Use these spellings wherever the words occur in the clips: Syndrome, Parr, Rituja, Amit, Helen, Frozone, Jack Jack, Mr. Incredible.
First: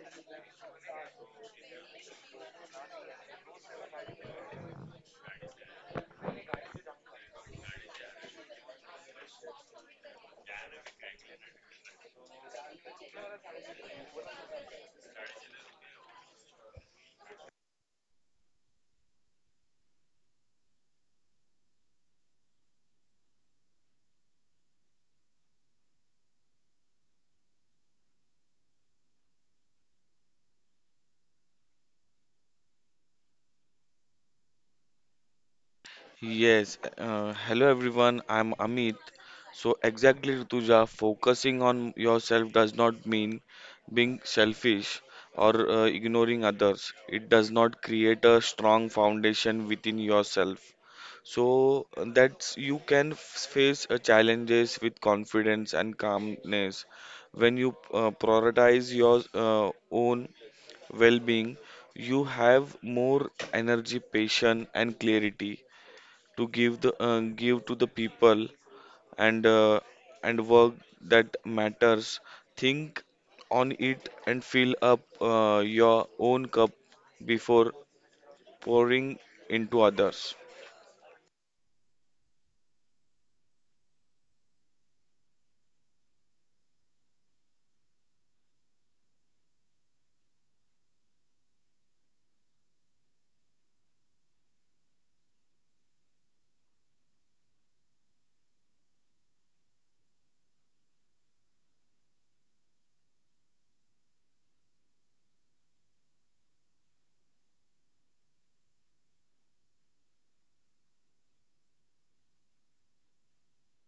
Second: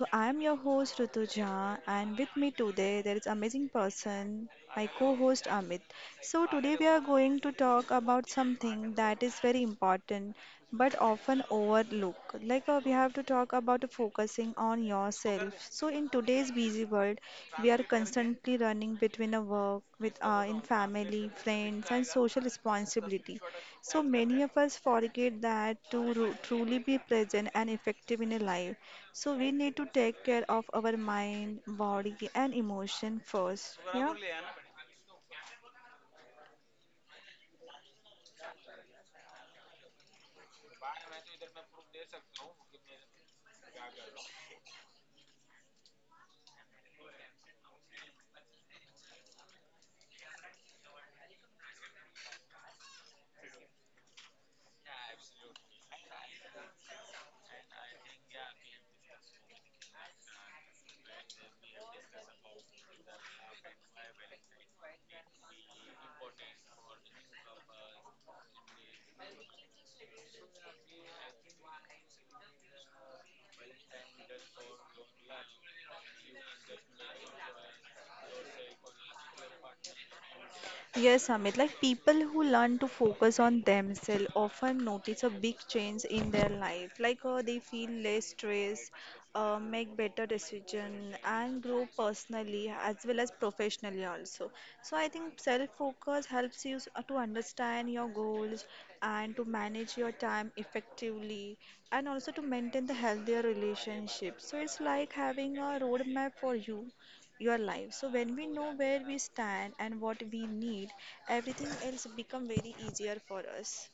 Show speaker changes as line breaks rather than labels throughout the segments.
So I am your host Rutuja and with me today there is amazing person, my co-host Amit. So today we are going to talk about something that is very important but often overlooked. We have to talk about focusing on yourself. So in today's busy world, we are constantly running between a work, with in family, friends, and social responsibility. So many of us forget that to truly be present and effective in a life, so we need to take care of our mind, body, and emotion first. Yeah.
Yes, hello everyone, I'm Amit. So, exactly Rituja, focusing on yourself does not mean being selfish or ignoring others. It does not create a strong foundation within yourself, so that you can face challenges with confidence and calmness. When you prioritize your own well being, you have more energy, patience, and clarity to give the give to the people and work that matters. Think on it and fill up your own cup before pouring into others.
Yes, Amit, like people who learn to focus on themselves often notice a big change in their life. They feel less stress, make better decision, and grow personally as well as professionally also. So I think self-focus helps you to understand your goals and to manage your time effectively, and also to maintain the healthier relationship. So it's like having a roadmap for you your life. So when we know where we stand and what we need, everything else become very easier for us.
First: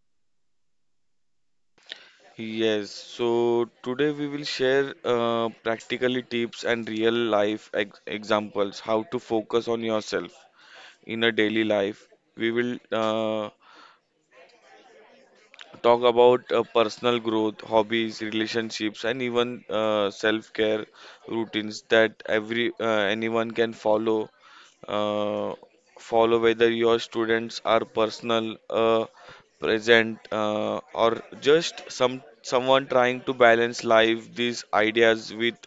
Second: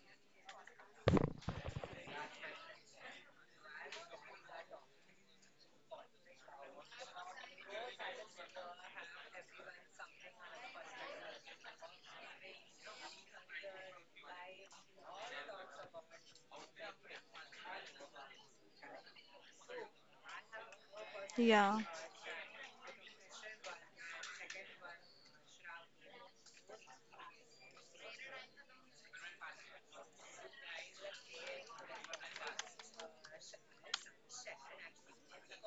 Yes, so today we will share practically tips and real life ex examples how to focus on yourself in a daily life. We will talk about personal growth, hobbies, relationships, and even self-care
Yeah.
routines that every anyone can follow. Uh, Follow whether your students are personal, present, or just someone trying to balance life. These ideas with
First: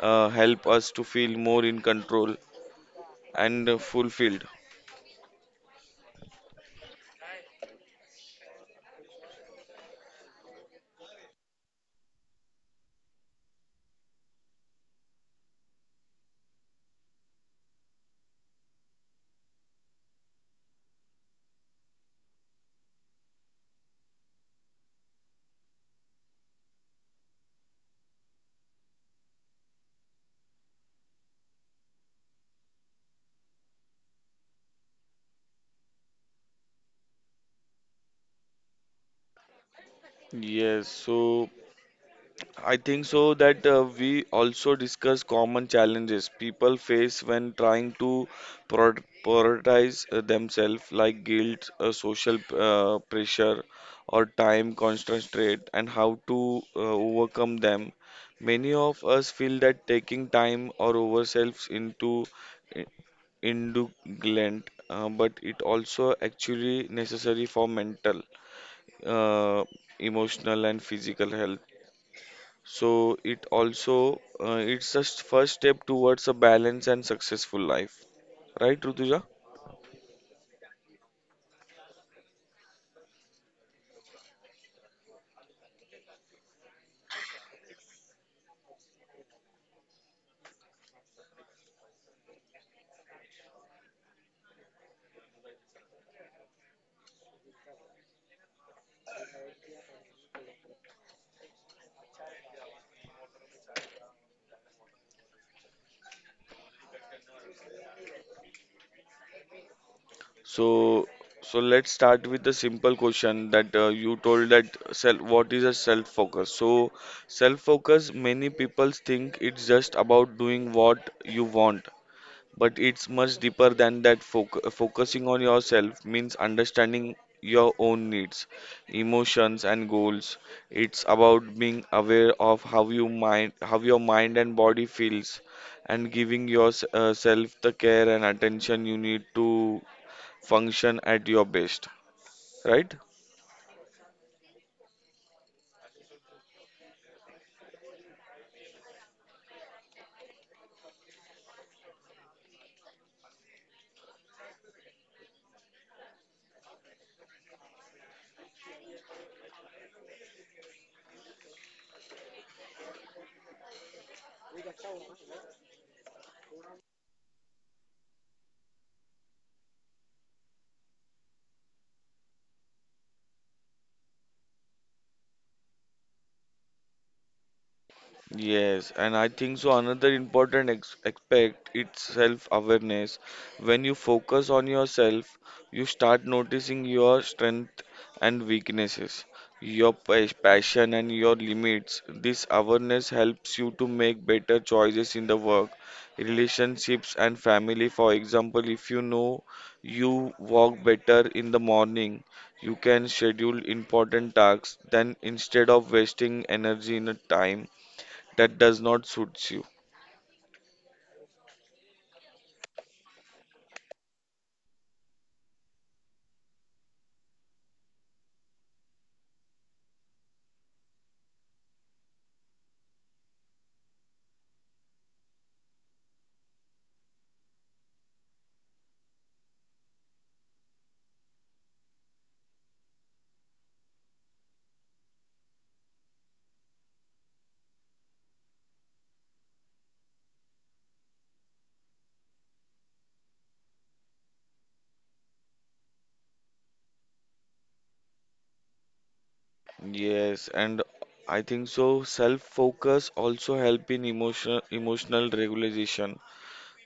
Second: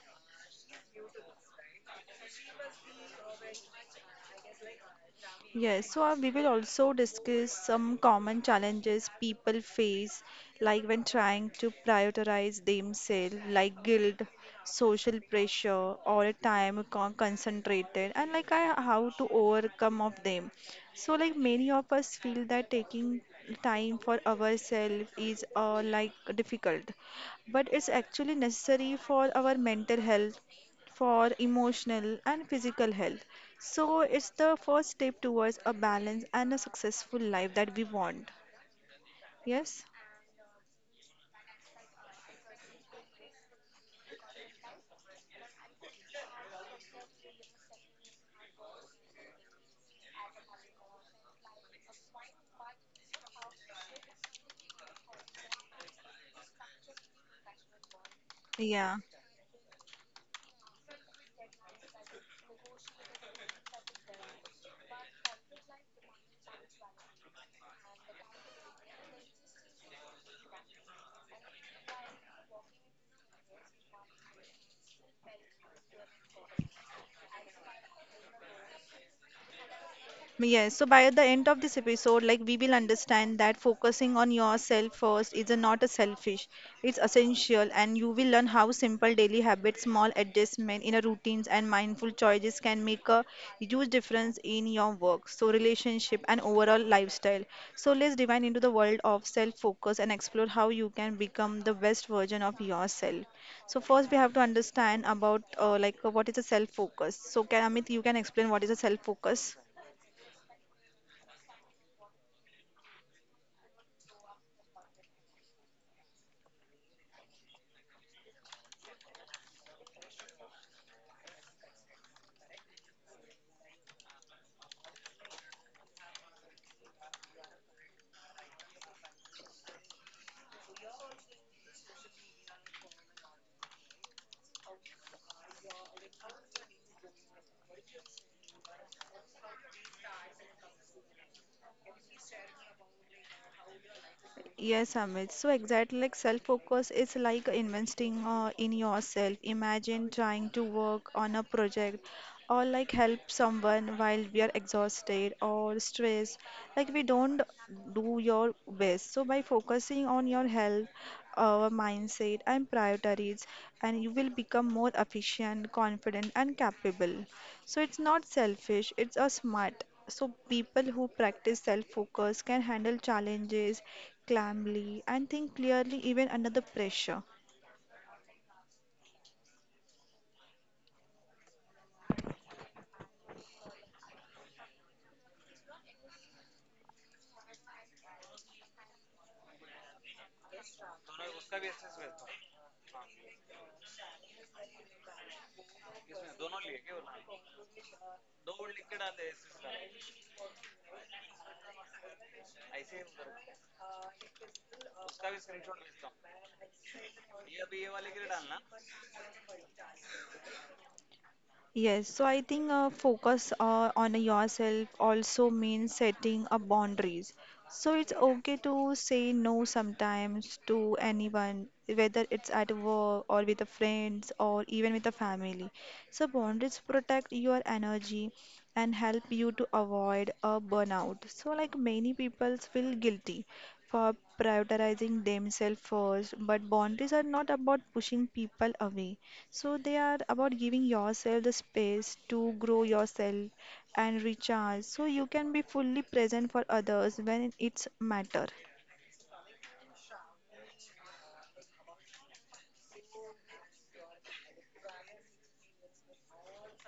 help us to feel more in control and fulfilled.
Yes, so we will also discuss some common challenges people face, like when trying to prioritize themselves, like guilt, social pressure, or time con concentrated, and like I, how to overcome of them. So like many of us feel that taking time for ourselves is like difficult, but it's actually necessary for our mental health for emotional and physical health. So it's the first step towards a balance and a successful life that we want. Yes?
Yes, so I think so that we also discuss common challenges people face when trying to prioritize themselves, like guilt, social pressure, or time constraint, and how to overcome them. Many
Yeah.
of us feel that taking time or ourselves into i- indulgent, but it also actually necessary for mental, uh, emotional, and physical health. So it's the first step towards a balanced and successful life, right, Rutuja?
Yes, so by the end of this episode, like we will understand that focusing on yourself first is a not a selfish, it's essential, and you will learn how simple daily habits, small adjustment in a routines, and mindful choices can make a huge difference in your work, so relationship, and overall lifestyle. So let's dive into the world of self-focus and explore how you can become the best version of yourself. So first, we have to understand about what is a self-focus. So can Amit, you can explain what is a self-focus?
So so let's start with the simple question that you told that self what is a self focus? So self focus, many people think it's just about doing what you want, but it's much deeper than that. Focusing on yourself means understanding your own needs, emotions, and goals. It's about being aware of how your mind and body feels, and giving yourself the care and attention you need to function at your best. Right?
Yes, Amit. So exactly like self-focus is like investing in yourself. Imagine trying to work on a project or like help someone while we are exhausted or stressed. Like we don't do your best. So by focusing on your health, our mindset and priorities, and you will become more efficient, confident, and capable. So it's not selfish, it's a smart. So people who practice self-focus can handle challenges calmly and think clearly even under the pressure.
Yes, and I think so. Another important ex aspect it's self-awareness. When you focus on yourself, you start noticing your strength and weaknesses, your passion and your limits. This awareness helps you to make better choices in the work, relationships, and family. For example, if you know you walk better in the morning, you can schedule important tasks. Then instead of wasting energy in a time that does not suits you.
Yes, so I think focus on yourself also means setting up boundaries. So it's okay to say no sometimes to anyone, whether it's at work or with the friends or even with the family. So boundaries protect your energy and help you to avoid a burnout. So like many people feel guilty for prioritizing themselves first, but boundaries are not about pushing people away. So they are about giving yourself the space to grow yourself and recharge so you can be fully present for others when it's matter.
Yes, and I think so self-focus also help in emotional regulation.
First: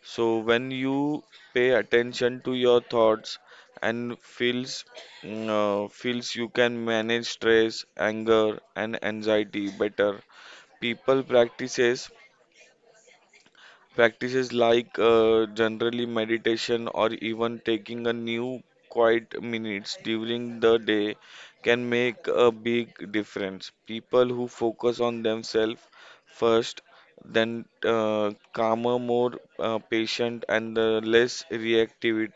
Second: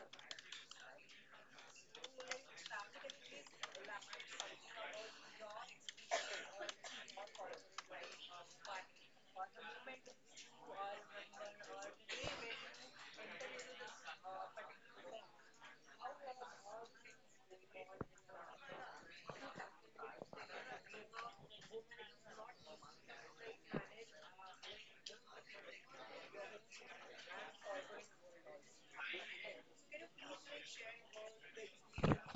So when you pay attention to your thoughts and feels you can manage stress, anger and anxiety better. People practices Practices like generally meditation or even taking a new quiet minutes during the day can make a big difference. People who focus on themselves first, then calmer, more patient, and less reactive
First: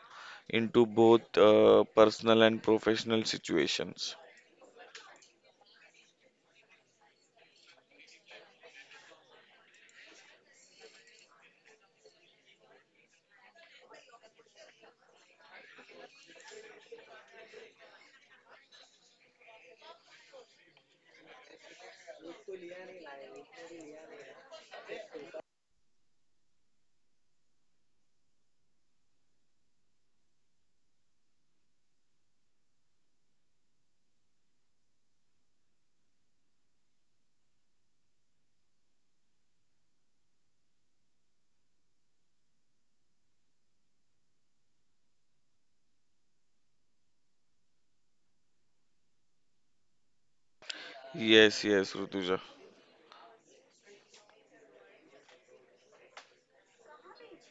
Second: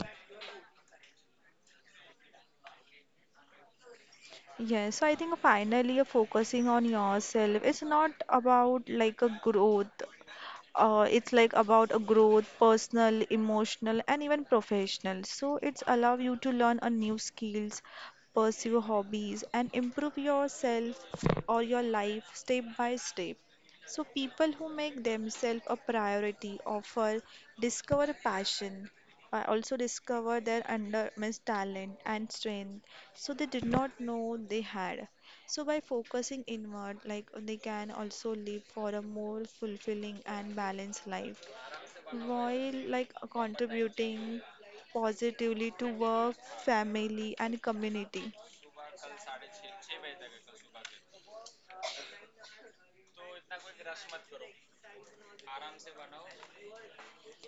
into both personal and professional situations.
Yes, so I think finally focusing on yourself it's not about like a growth. It's like about a growth, personal, emotional, and even professional. So it's allow you to learn a new skills, pursue hobbies, and improve yourself or your life step by step. So, people who make themselves a priority offer discover passion, also discover their under means talent and strength. So, they did not know they had. So, by focusing inward, like they can also live for a more fulfilling and balanced life while like contributing positively to work, family, and community.
Yes, yes, Rutuja.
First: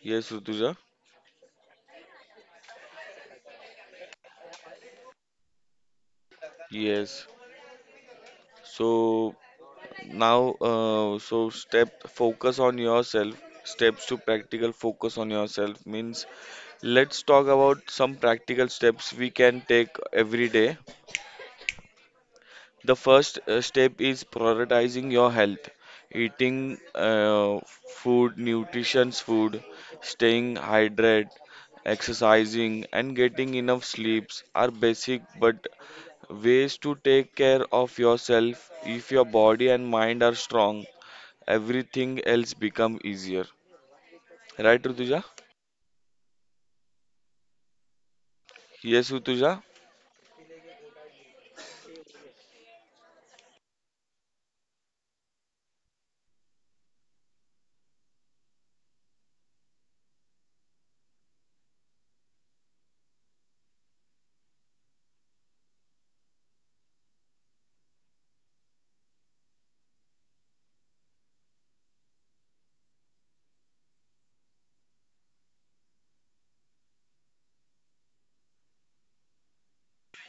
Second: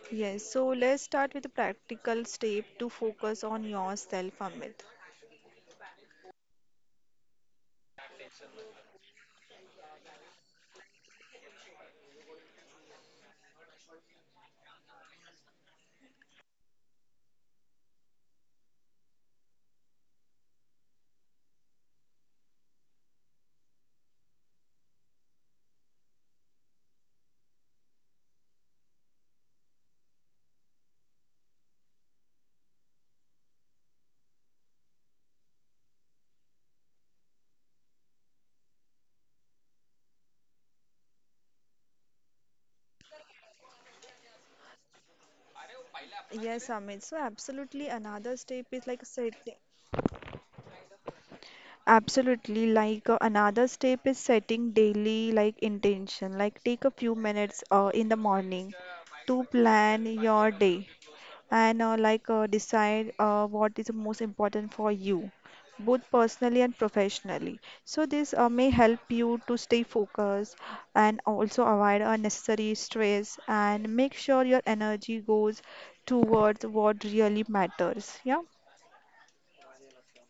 Yes,
Yes, so
Rutuja.
let's start with a practical step to focus on yourself, Amit.
Yes. So now, so step focus on yourself. Steps to practical focus on yourself means let's talk about some practical steps we can take every day. The first step is prioritizing your health, eating nutritious food, staying hydrated, exercising, and getting enough sleeps are basic but ways to take care of yourself. If your body and mind are strong, everything else become easier. Right, Rutuja?
Yes, Amit. So absolutely another step is like
Yes,
setting.
Rutuja?
Absolutely, another step is setting daily like intention. Like take a few minutes in the morning to plan your day and decide what is the most important for you, both personally and professionally. So this may help you to stay focused and also avoid unnecessary stress and make sure your energy goes towards what really matters. Yeah.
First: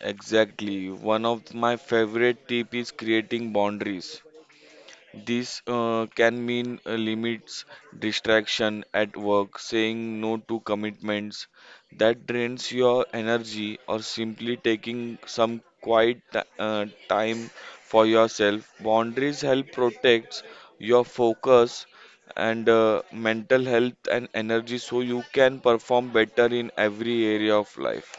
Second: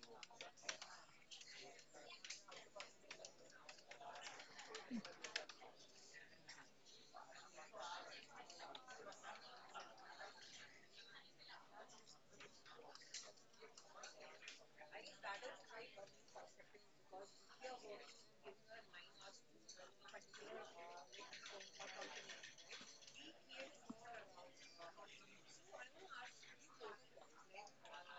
Exactly. One of my favorite tip is creating boundaries. This can mean limits, distraction at work, saying no to commitments that drains your energy, or simply taking some time for yourself. Boundaries help protect your focus and mental health and energy so you can perform better in every area of life.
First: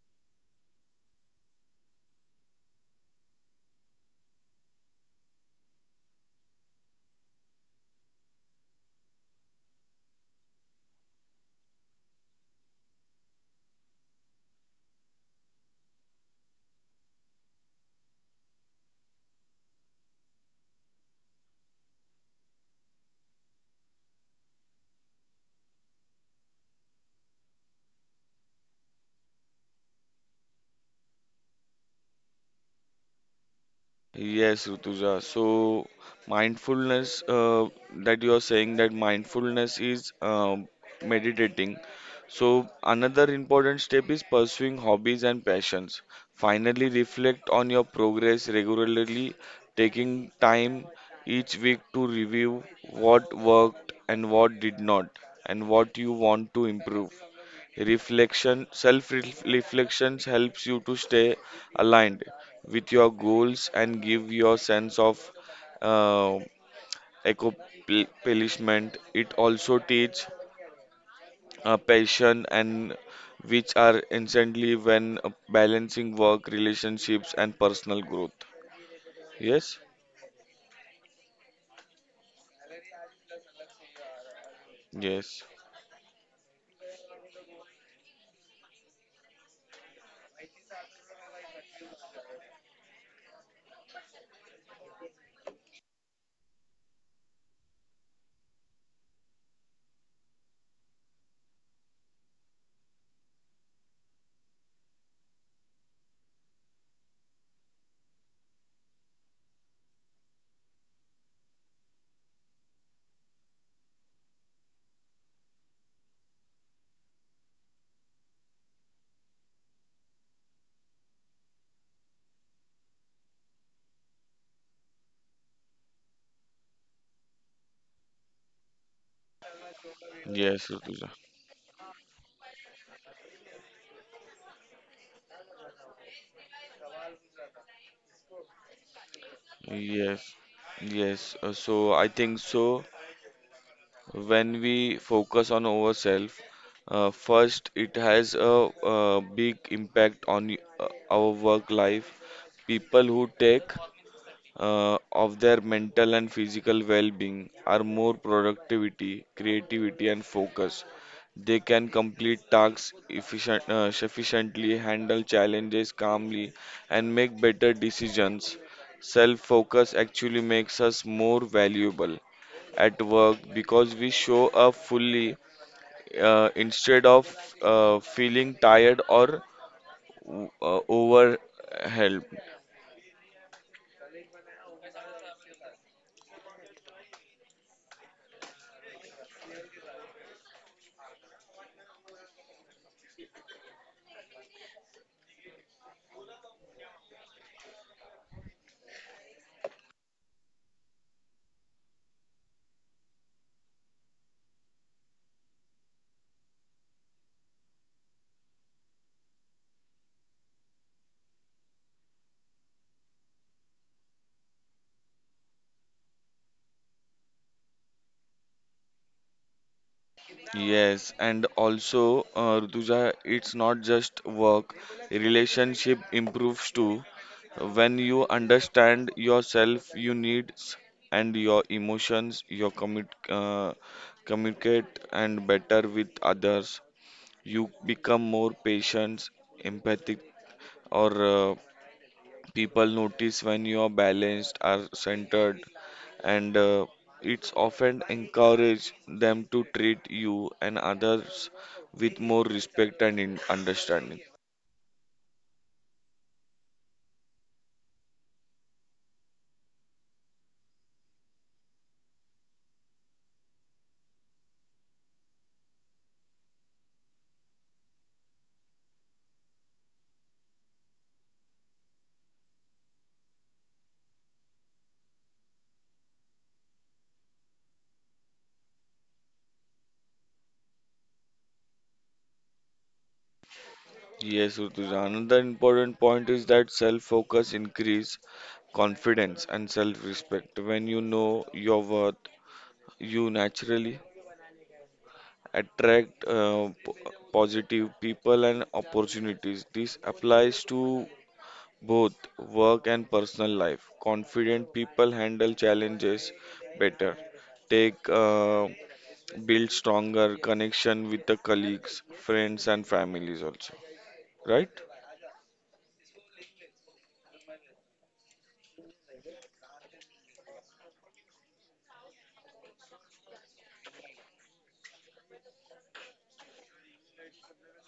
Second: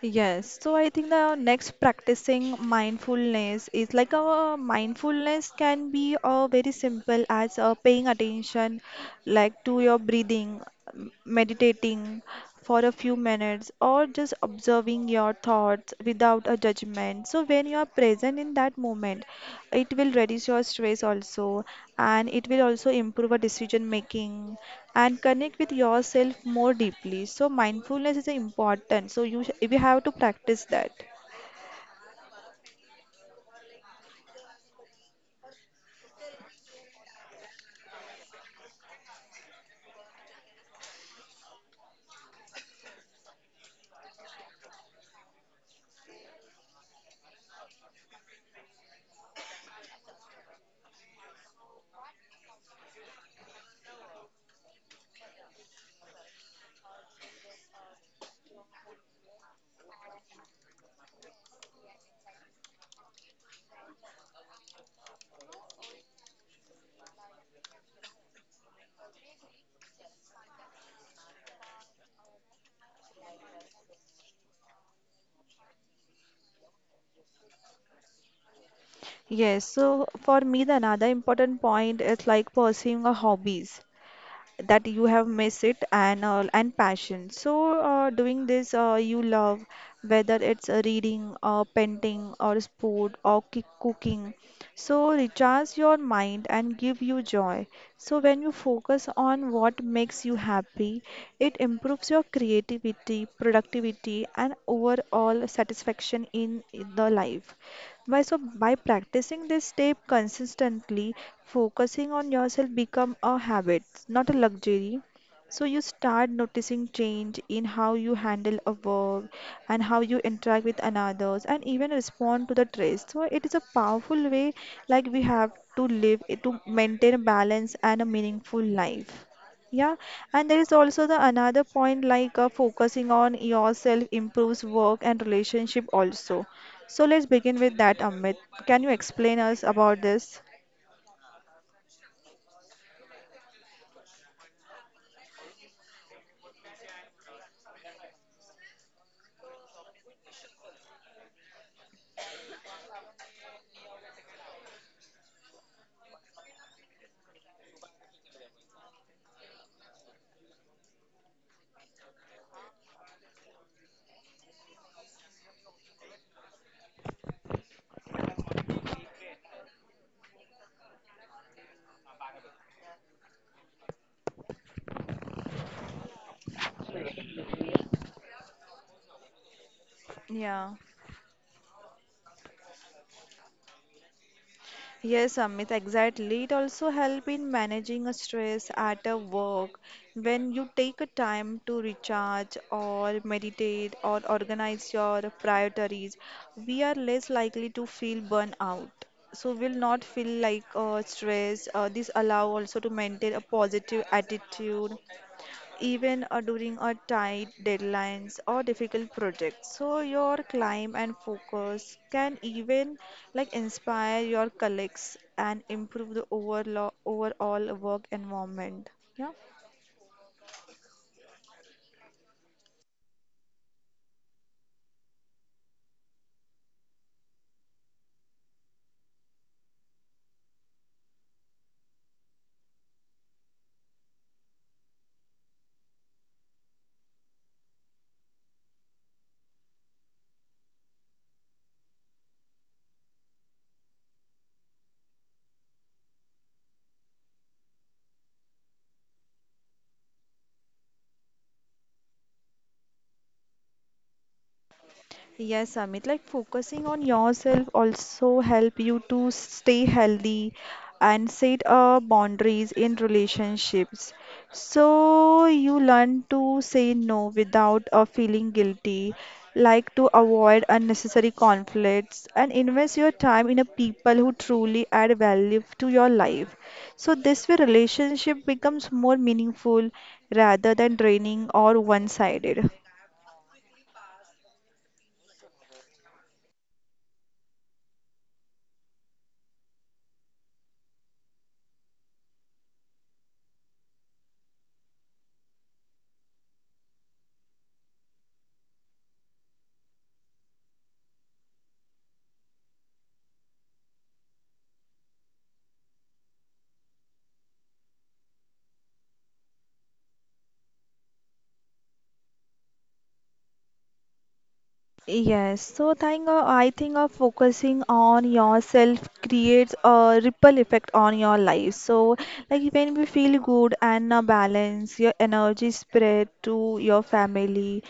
Yes, so I think the next practicing mindfulness is like a mindfulness can be a very simple as paying attention like to your breathing, meditating for a few minutes or just observing your thoughts without a judgment. So when you are present in that moment, it will reduce your stress also and it will also improve a decision making and connect with yourself more deeply. So mindfulness is important. So you we have to practice that.
Yes, Rutuja. So, mindfulness that you are saying that mindfulness is meditating. So, another important step is pursuing hobbies and passions. Finally, reflect on your progress regularly, taking time each week to review what worked and what did not, and what you want to improve. Reflection, self reflections helps you to stay aligned with your goals and give your sense of uh, accomplishment. It also teach passion and which are instantly when balancing work, relationships, and personal growth.
Yes,
Yes,
so for me, the another important point is like pursuing a hobbies. That you have
yes,
missed it and passion. So doing this you love, whether it's reading, painting, or sport, or cooking. So recharge your mind and give you joy. So when you focus on what makes you happy, it improves your creativity, productivity, and overall satisfaction in the life. By so by practicing this step consistently, focusing on yourself become a habit, not a luxury. So you start noticing change in how you handle a work and how you interact with another and even respond to the stress. So it is a powerful way like we have to live it to maintain a balance and a meaningful life. Yeah, and there
yes,
is also
Rutuja.
the another point focusing on yourself improves work and relationship also. So let's begin with that, Amit. Can you explain us about
Yes,
this?
yes. So I think so. When we focus on ourselves first, it has a big impact on our work life. People who take of their mental and physical well-being are more productivity, creativity, and focus. They can complete tasks efficiently, handle challenges calmly, and make better decisions. Self-focus actually makes us more valuable at work because we show up fully instead of feeling tired or
Yeah.
overwhelmed.
Yes, Amit, exactly. It also help in managing a stress at a work. When you take a time to recharge or meditate or organize your priorities, we are less likely to feel burn out. So we'll not feel stress. This allow also to maintain a positive attitude even during a tight deadlines or difficult projects. So your climb and focus can even like inspire your colleagues and improve the overall work environment. Yeah.
Yes, and also, Rutuja, it's not just work, relationship improves too. When you understand yourself, your needs, and your emotions, you communicate and better with others. You become more patient, empathic, or people notice when you are balanced are centered and it's often encourage them to treat you and others with more respect and in understanding.
Yes, Amit, like focusing on yourself also help you to stay healthy and set boundaries in relationships. So you learn to say no without feeling guilty, like to avoid unnecessary conflicts and invest your time in a people who truly add value to your life. So this way relationship becomes more meaningful rather than draining or one-sided.
Yes, Rutuja. Another important point is that self-focus increase confidence and self-respect. When you know your worth, you naturally attract positive people and opportunities. This applies to both work and personal life. Confident people handle challenges better, take build stronger connection with the colleagues, friends, and families also. Right?
Yes, so think of, I think of focusing on yourself creates a ripple effect on your life. So, like when we feel good and a balance, your energy spread to your family,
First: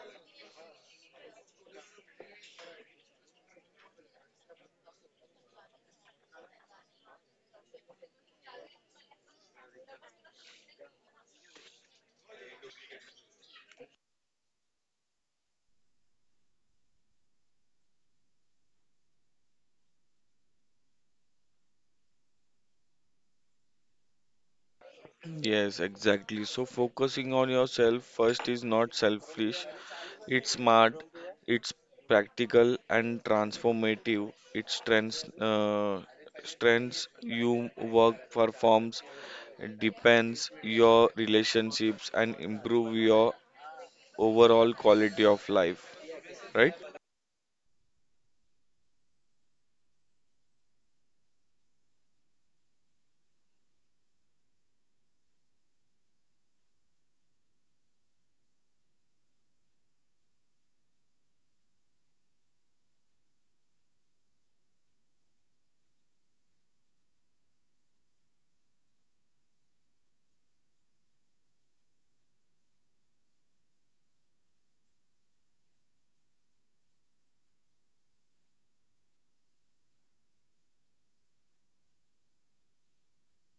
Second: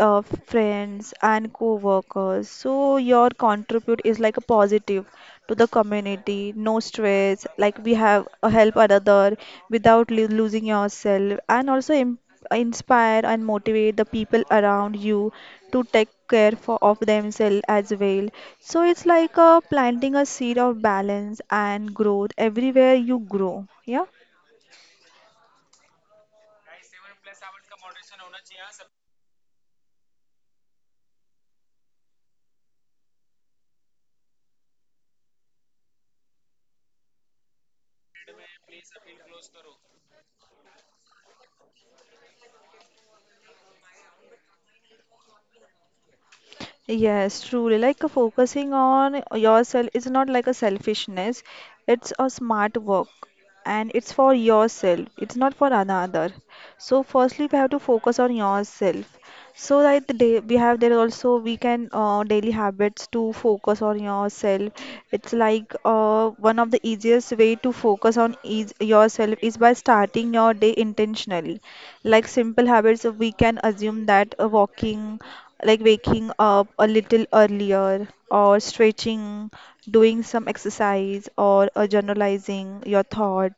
uh, friends and co-workers so your contribute is like a positive to the community no stress like we have help another without losing yourself and also inspire and motivate the people around you to take care for of themselves as well, so it's planting a seed of balance and growth everywhere you grow. Yeah.
Yes, exactly. So focusing on yourself first is not selfish. It's smart, it's practical and transformative. It strengths you work performs, depends your relationships and improve your overall quality of life. Right?
Yes, truly. Focusing on yourself is not like a selfishness. It's a smart work and it's for yourself. It's not for another. So firstly, we have to focus on yourself. So that the day we have there also we can daily habits to focus on yourself. It's one of the easiest way to focus on is yourself is by starting your day intentionally. Like simple habits, we can assume that walking like waking up a little earlier or stretching, doing some exercise or generalizing your thought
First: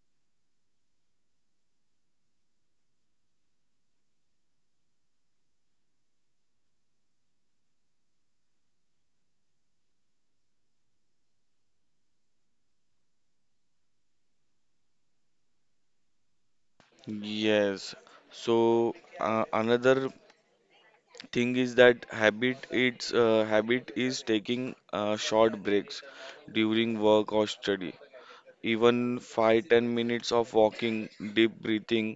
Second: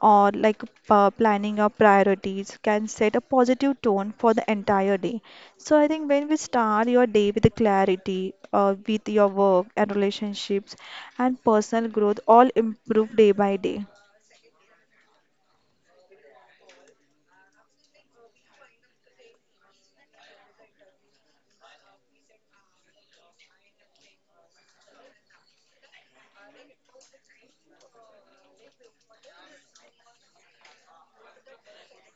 or planning your priorities can set a positive tone for the entire day. So I think when we start your day with the clarity with your work and relationships and personal growth all improve day by day.
Yes. So another thing is that habit is taking short breaks during work or study, even 5-10 minutes of walking, deep breathing,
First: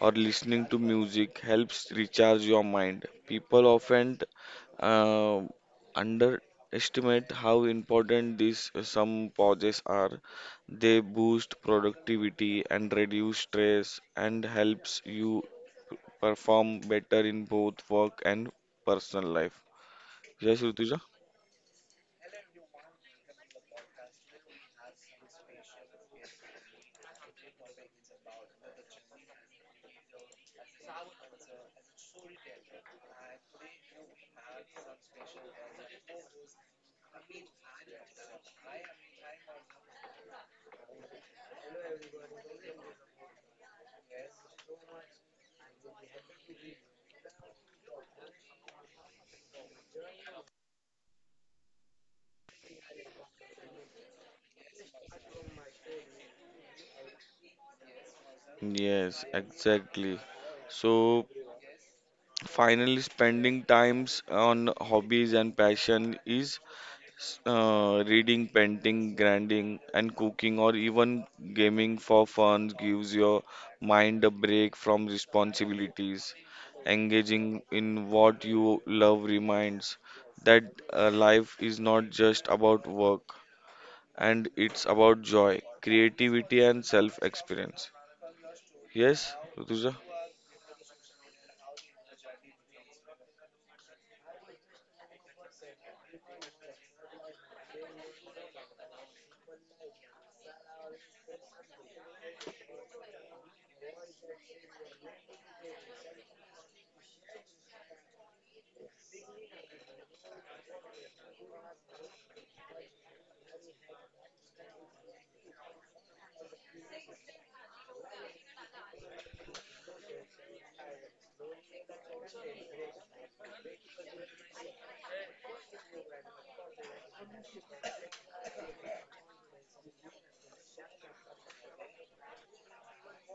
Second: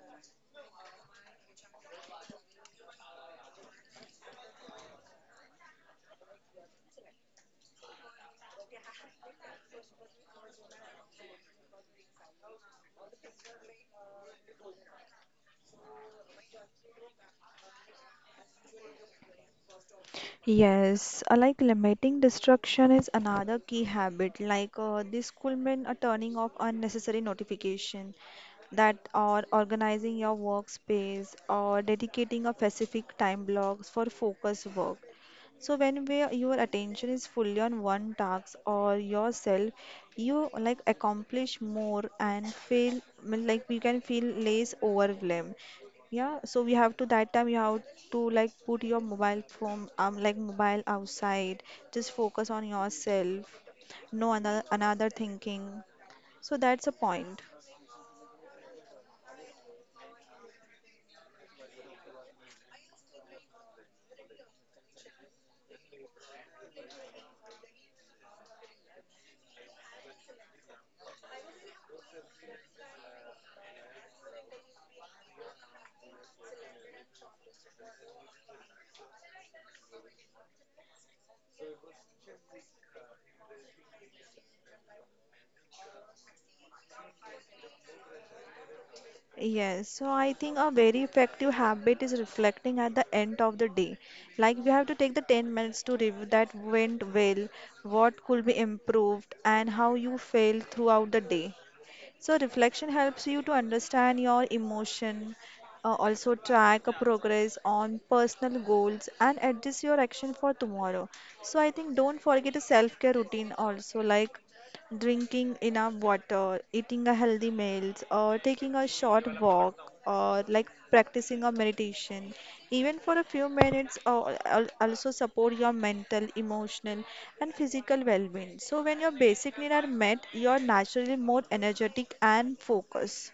or listening to music helps recharge your mind. People often uh, underestimate how important these some pauses are. They boost productivity and reduce stress and helps you perform better in both work and personal life. Yes, Rutuja?
Yes, like limiting destruction is another key habit. This could mean a turning off unnecessary notification that or organizing your workspace or dedicating a specific time blocks for focus work. So when we, your attention is fully on one task or yourself, you like accomplish more and feel mean, like you can feel less overwhelmed. Yeah, so we have to that time you have to like put your mobile phone like mobile outside. Just focus on yourself. No another thinking. So that's a point.
Yes, exactly. So finally, spending times on hobbies and passion is reading, painting, grinding, and cooking, or even gaming for fun gives your mind a break from responsibilities. Engaging in what you love reminds that life is not just about work, and it's about joy, creativity, and self experience. Yes,
Yes,
Rutuja?
so I think a very effective habit is reflecting at the end of the day. Like we have to take the 10 minutes to review that went well, what could be improved, and how you felt throughout the day. So reflection helps you to understand your emotion, also track a progress on personal goals and adjust your action for tomorrow. So I think don't forget a self-care routine also like drinking enough water, eating a healthy meals, or taking a short walk, or like practicing a meditation, even for a few minutes, or also support your mental, emotional, and physical well-being. So when your basic needs are met, you're naturally more energetic and focused.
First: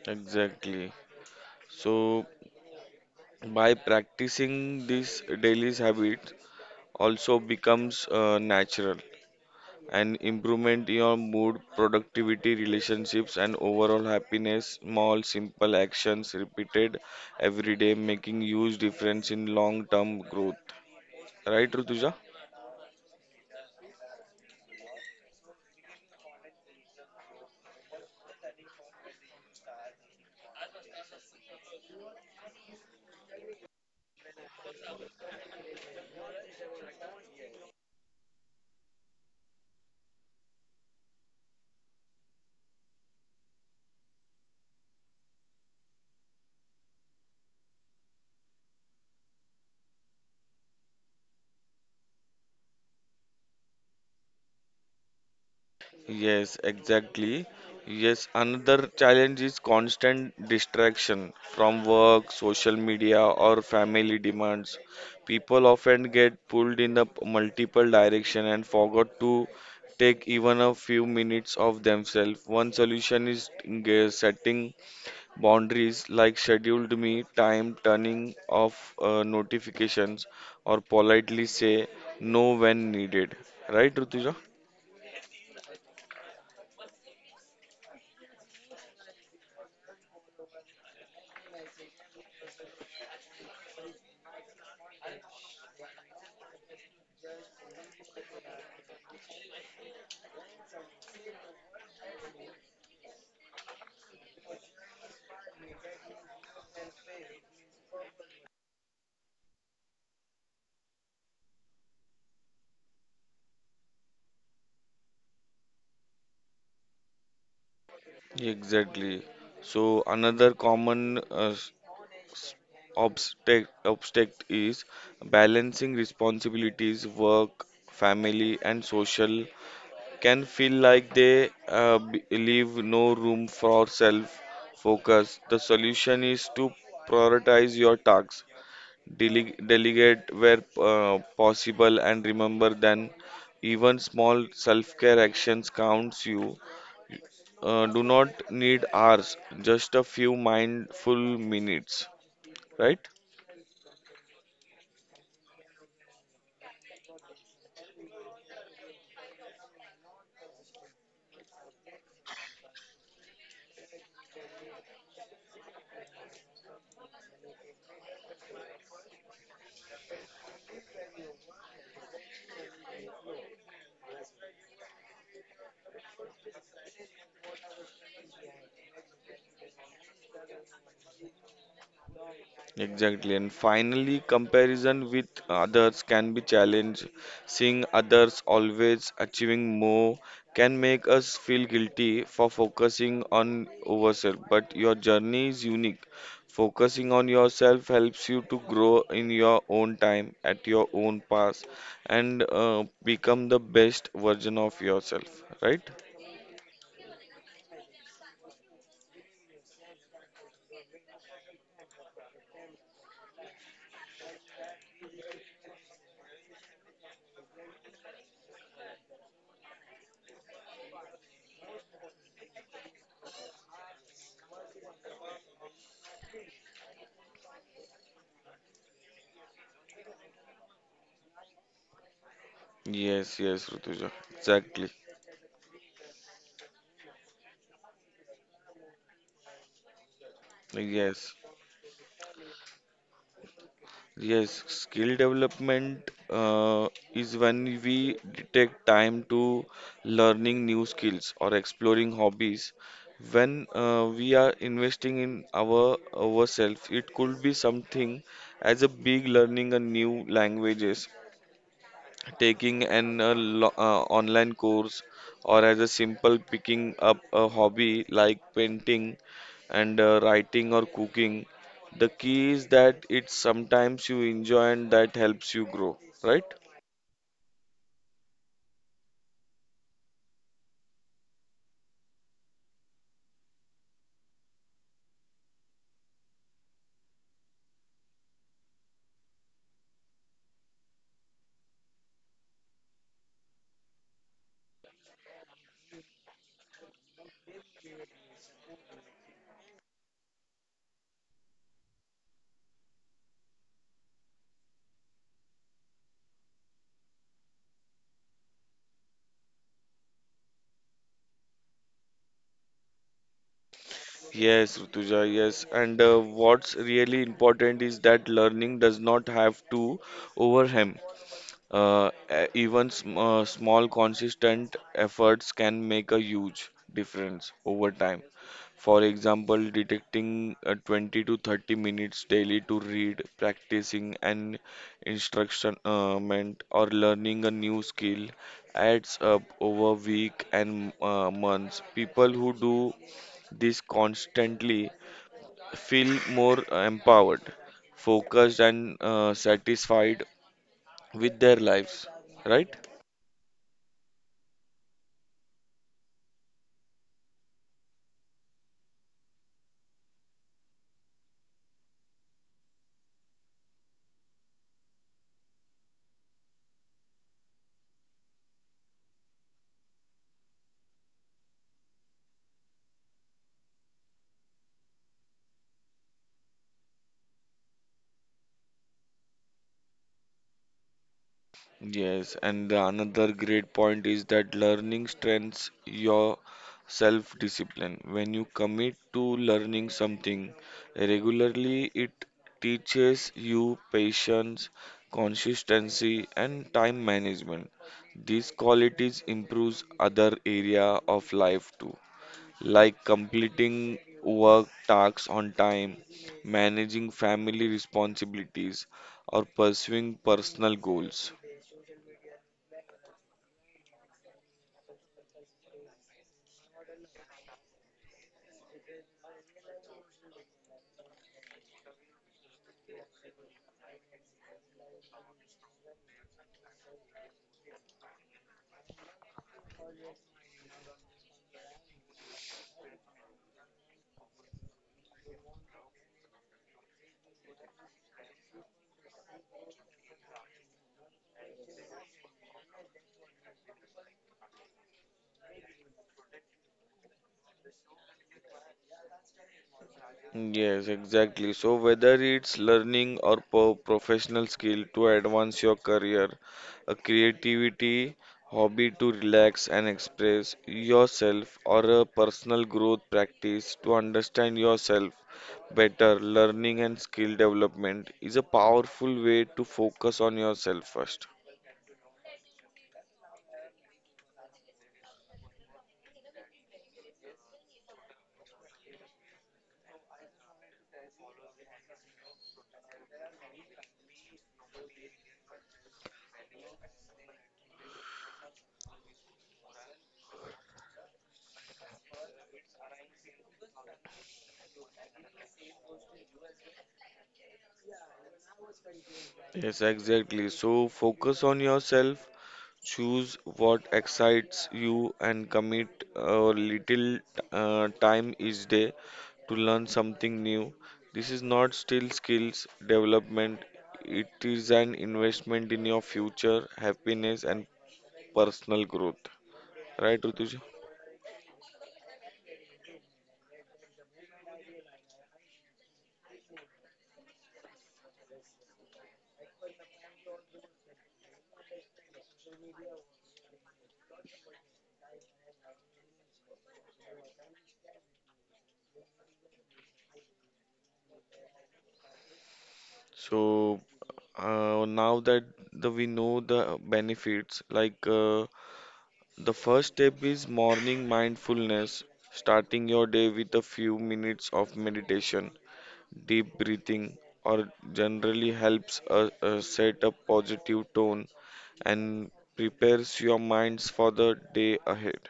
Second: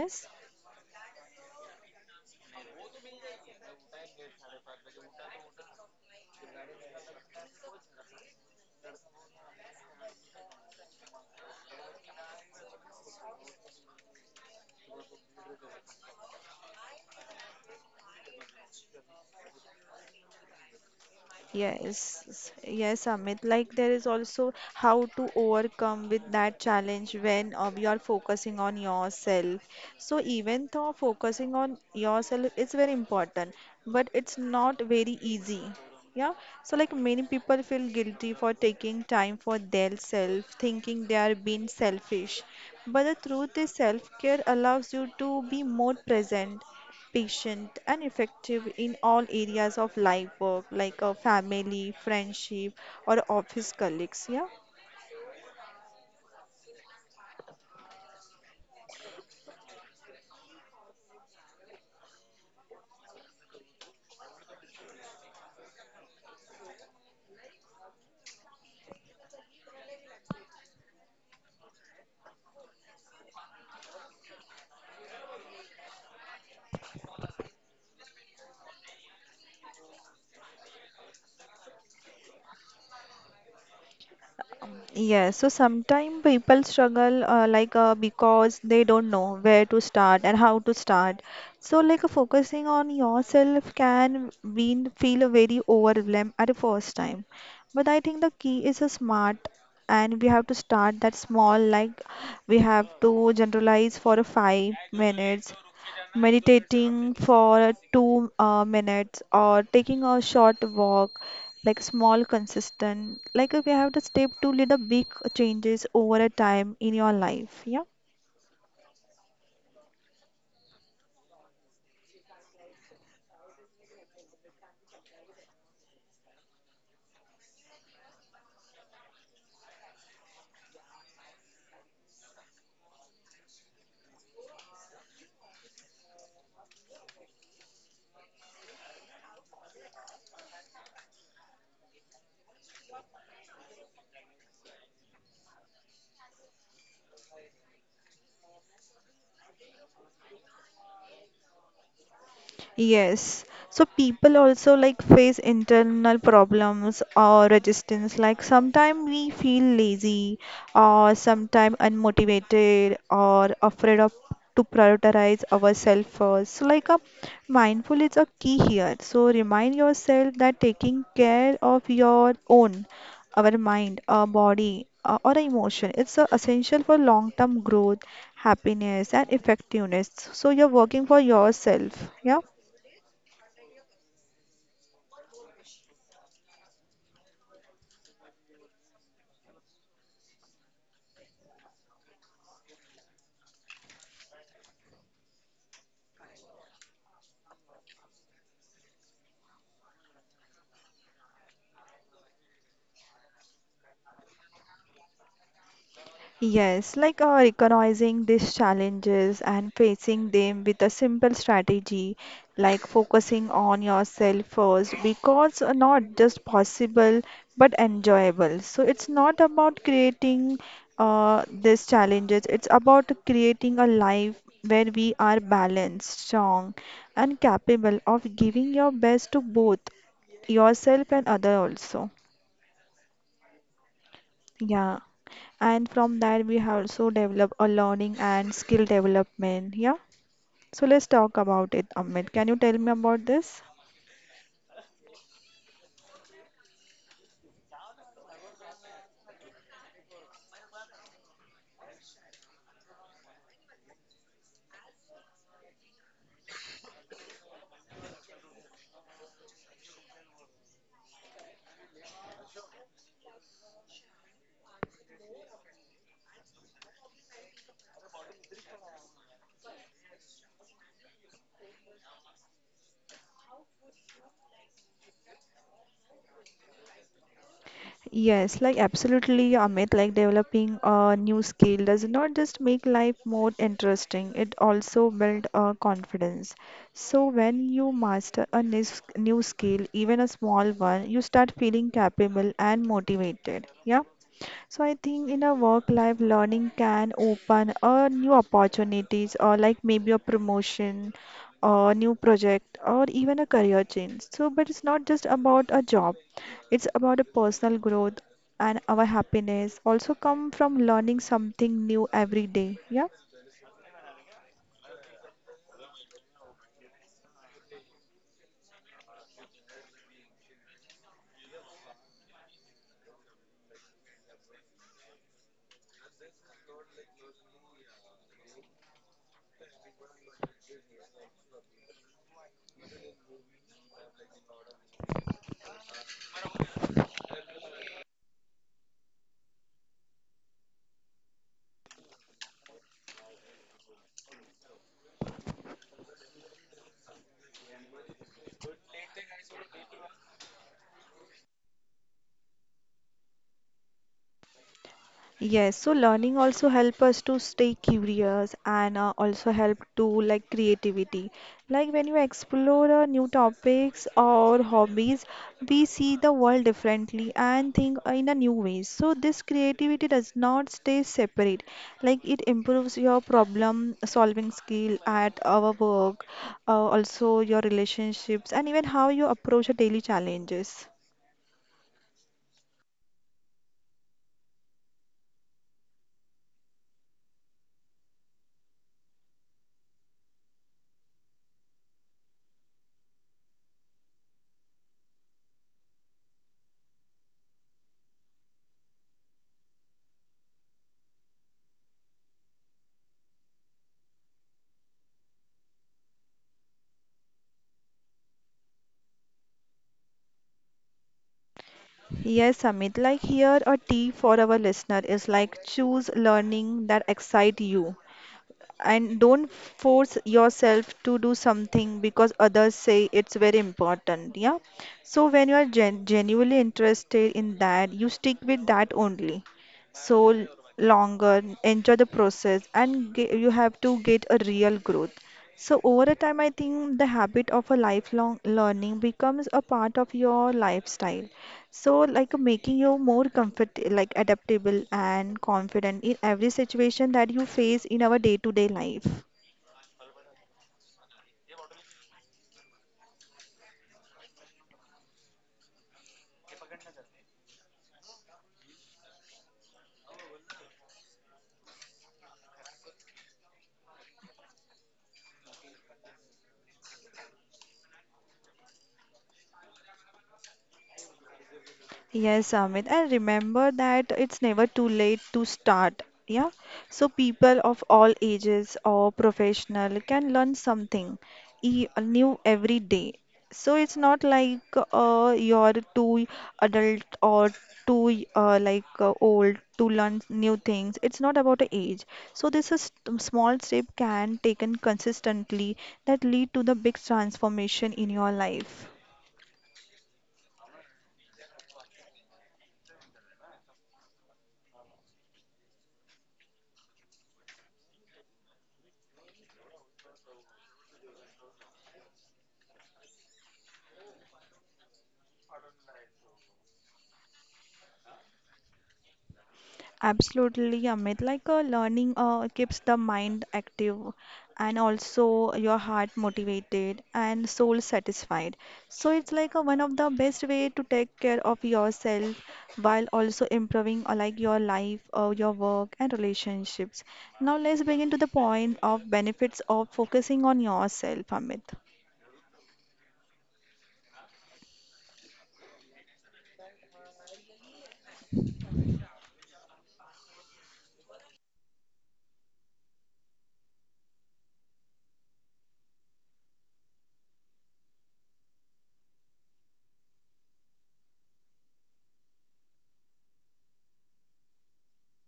Yes.
Exactly. So, by practicing this daily habit, also becomes natural and improvement in your mood, productivity, relationships, and overall happiness. Small, simple actions repeated every day, making huge difference in long-term growth. Right, Rutuja?
Yes, yes, Amit. Like there is also how to overcome with that challenge when you are focusing on yourself. So even though focusing on yourself is very important, but it's not very easy. Yeah, so like many people feel guilty for taking time for their self, thinking they are being selfish. But the truth is, self care allows you to be more present, patient, and effective in all areas of life work, like a family, friendship, or office colleagues. Yeah.
Yes, exactly. Yes, another challenge is constant distraction from work, social media, or family demands. People often get pulled in the multiple direction and forgot to take even a few minutes of themselves. One solution is setting boundaries like scheduled me time, turning off notifications, or politely say no when needed. Right, Rutuja?
Yes, so sometimes people struggle because they don't know where to start and how to start. So focusing on yourself can be feel very overwhelmed at the first time. But I think the key is a smart and we have to start that small like we have to generalize for 5 minutes meditating for two minutes or taking a short walk like small consistent we have the step to lead the big changes over a time in your life, yeah.
Exactly. So another common obstacle is balancing responsibilities, work, family, and social can feel like they leave no room for self focus. The solution is to prioritize your tasks, delegate where possible, and remember then even small self-care actions counts you do not need hours, just a few mindful minutes, right?
Yes. So people also like face internal problems or resistance. Like sometimes we feel lazy or sometimes unmotivated or afraid of to prioritize ourselves first. So like a mindful is a key here. So remind yourself that taking care of your own, our mind, our body, or emotion, it's essential for long-term growth, happiness, and effectiveness. So you're working for yourself. Yeah.
Exactly. And finally, comparison with others can be challenged. Seeing others always achieving more can make us feel guilty for focusing on ourselves. But your journey is unique. Focusing on yourself helps you to grow in your own time, at your own pace, and become the best version of yourself, right?
Yes, recognizing these challenges and facing them with a simple strategy, like focusing on yourself first, because not just possible but enjoyable. So it's not about creating these challenges, it's about creating a life where we are balanced, strong, and capable of giving your best to both yourself and other also.
Yes, yes, Rutuja. Exactly.
Yeah. And from that, we have also developed a learning and skill development. Yeah. So let's
Yes,
talk about it, Amit. Can you tell me about this?
yes. Skill development is when we detect time to learning new skills or exploring hobbies. When we are investing in ourselves, it could be something as a big learning a new languages, taking an online course, or as a simple picking up a hobby like painting and writing or cooking, the key is that it's sometimes you enjoy and that helps you grow, right?
Yes, like absolutely, Amit, like developing a new skill does not just make life more interesting, it also builds confidence. So when you master a new skill, even a small one, you start feeling capable and motivated. Yeah. So I think in a work life, learning can open new opportunities or like maybe a promotion, a new project, or even a career change. So, but it's not just about a job, it's about a personal growth and our happiness also come from learning something new every day. Yeah.
Yes, Rutuja. Yes, and what's really important is that learning does not have to overwhelm. Even sm small consistent efforts can make a huge difference over time. For example, detecting 20 to 30 minutes daily to read, practicing an instructionment, or learning a new skill adds up over week and months. People who do this constantly feel more empowered, focused, and satisfied with their lives, right?
Yes, so learning also help us to stay curious and also help to like creativity. Like when you explore new topics or hobbies, we see the world differently and think in a new ways. So this creativity does not stay separate. Like it improves your problem solving skill at our work, also your relationships and even how you approach a daily challenges.
Yes, and the another great point is that learning strengthens your self discipline. When you commit to learning something regularly, it teaches you patience, consistency, and time management. These qualities improves other area of life too, like completing work tasks on time, managing family responsibilities, or pursuing personal goals.
Yes, Amit, like here, a tea for our listener is like choose learning that excite you and don't force yourself to do something because others say it's very important. Yeah. So when you are genuinely interested in that, you stick with that only. So longer, enjoy the process and ge you have to get a real growth. So over a time, I think the habit of a lifelong learning becomes a part of your lifestyle, so like making you more comfort, like adaptable and confident in every situation that you face in our day-to-day life.
Yes, exactly. So whether it's learning or professional skill to advance your career, a creativity, hobby to relax and express yourself, or a personal growth practice to understand yourself better, learning and skill development is a powerful way to focus on yourself first.
Yes, Amit, and remember that it's never too late to start. Yeah, so people of all ages or professional can learn something e new every day. So it's not like you're too adult or too old to learn new things. It's not about the age. So this is small step can taken consistently that lead to the big transformation in your life.
Yes, exactly. So focus on yourself. Choose what excites you and commit a little time each day to learn something new. This is not still skills development, it is an investment in your future happiness and personal growth. Right, Rutuja?
Absolutely, Amit. Learning keeps the mind active and also your heart motivated and soul satisfied. So it's like a one of the best way to take care of yourself while also improving your life, your work and relationships. Now let's begin to the point of benefits of focusing on yourself, Amit.
So now that we know the benefits, like the first step is morning mindfulness, starting your day with a few minutes of meditation, deep breathing or generally helps set a positive tone and prepares your minds for the day ahead.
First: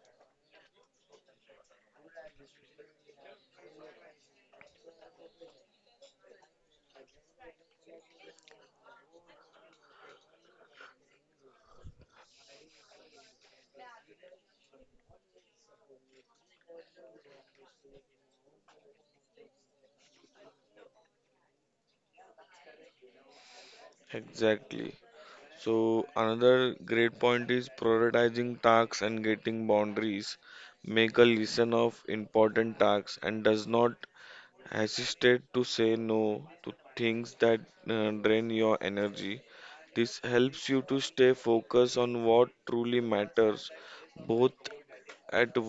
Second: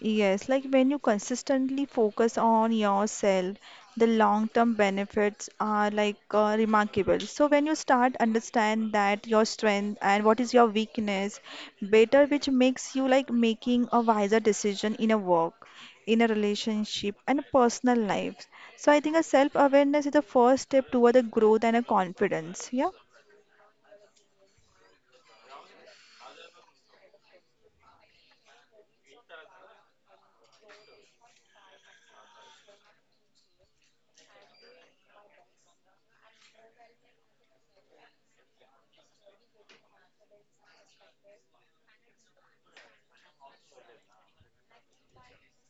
Yes, like when you consistently focus on yourself, the long-term benefits are remarkable. So when you start understand that your strength and what is your weakness better, which makes you like making a wiser decision in a work, in a relationship and personal life. So I think a self-awareness is the first step toward the growth and a confidence. Yeah.
Exactly. So another great point is prioritizing tasks and getting boundaries. Make a list of important tasks and does not hesitate to say no to things that drain your energy. This helps you to stay focused on what truly matters, both at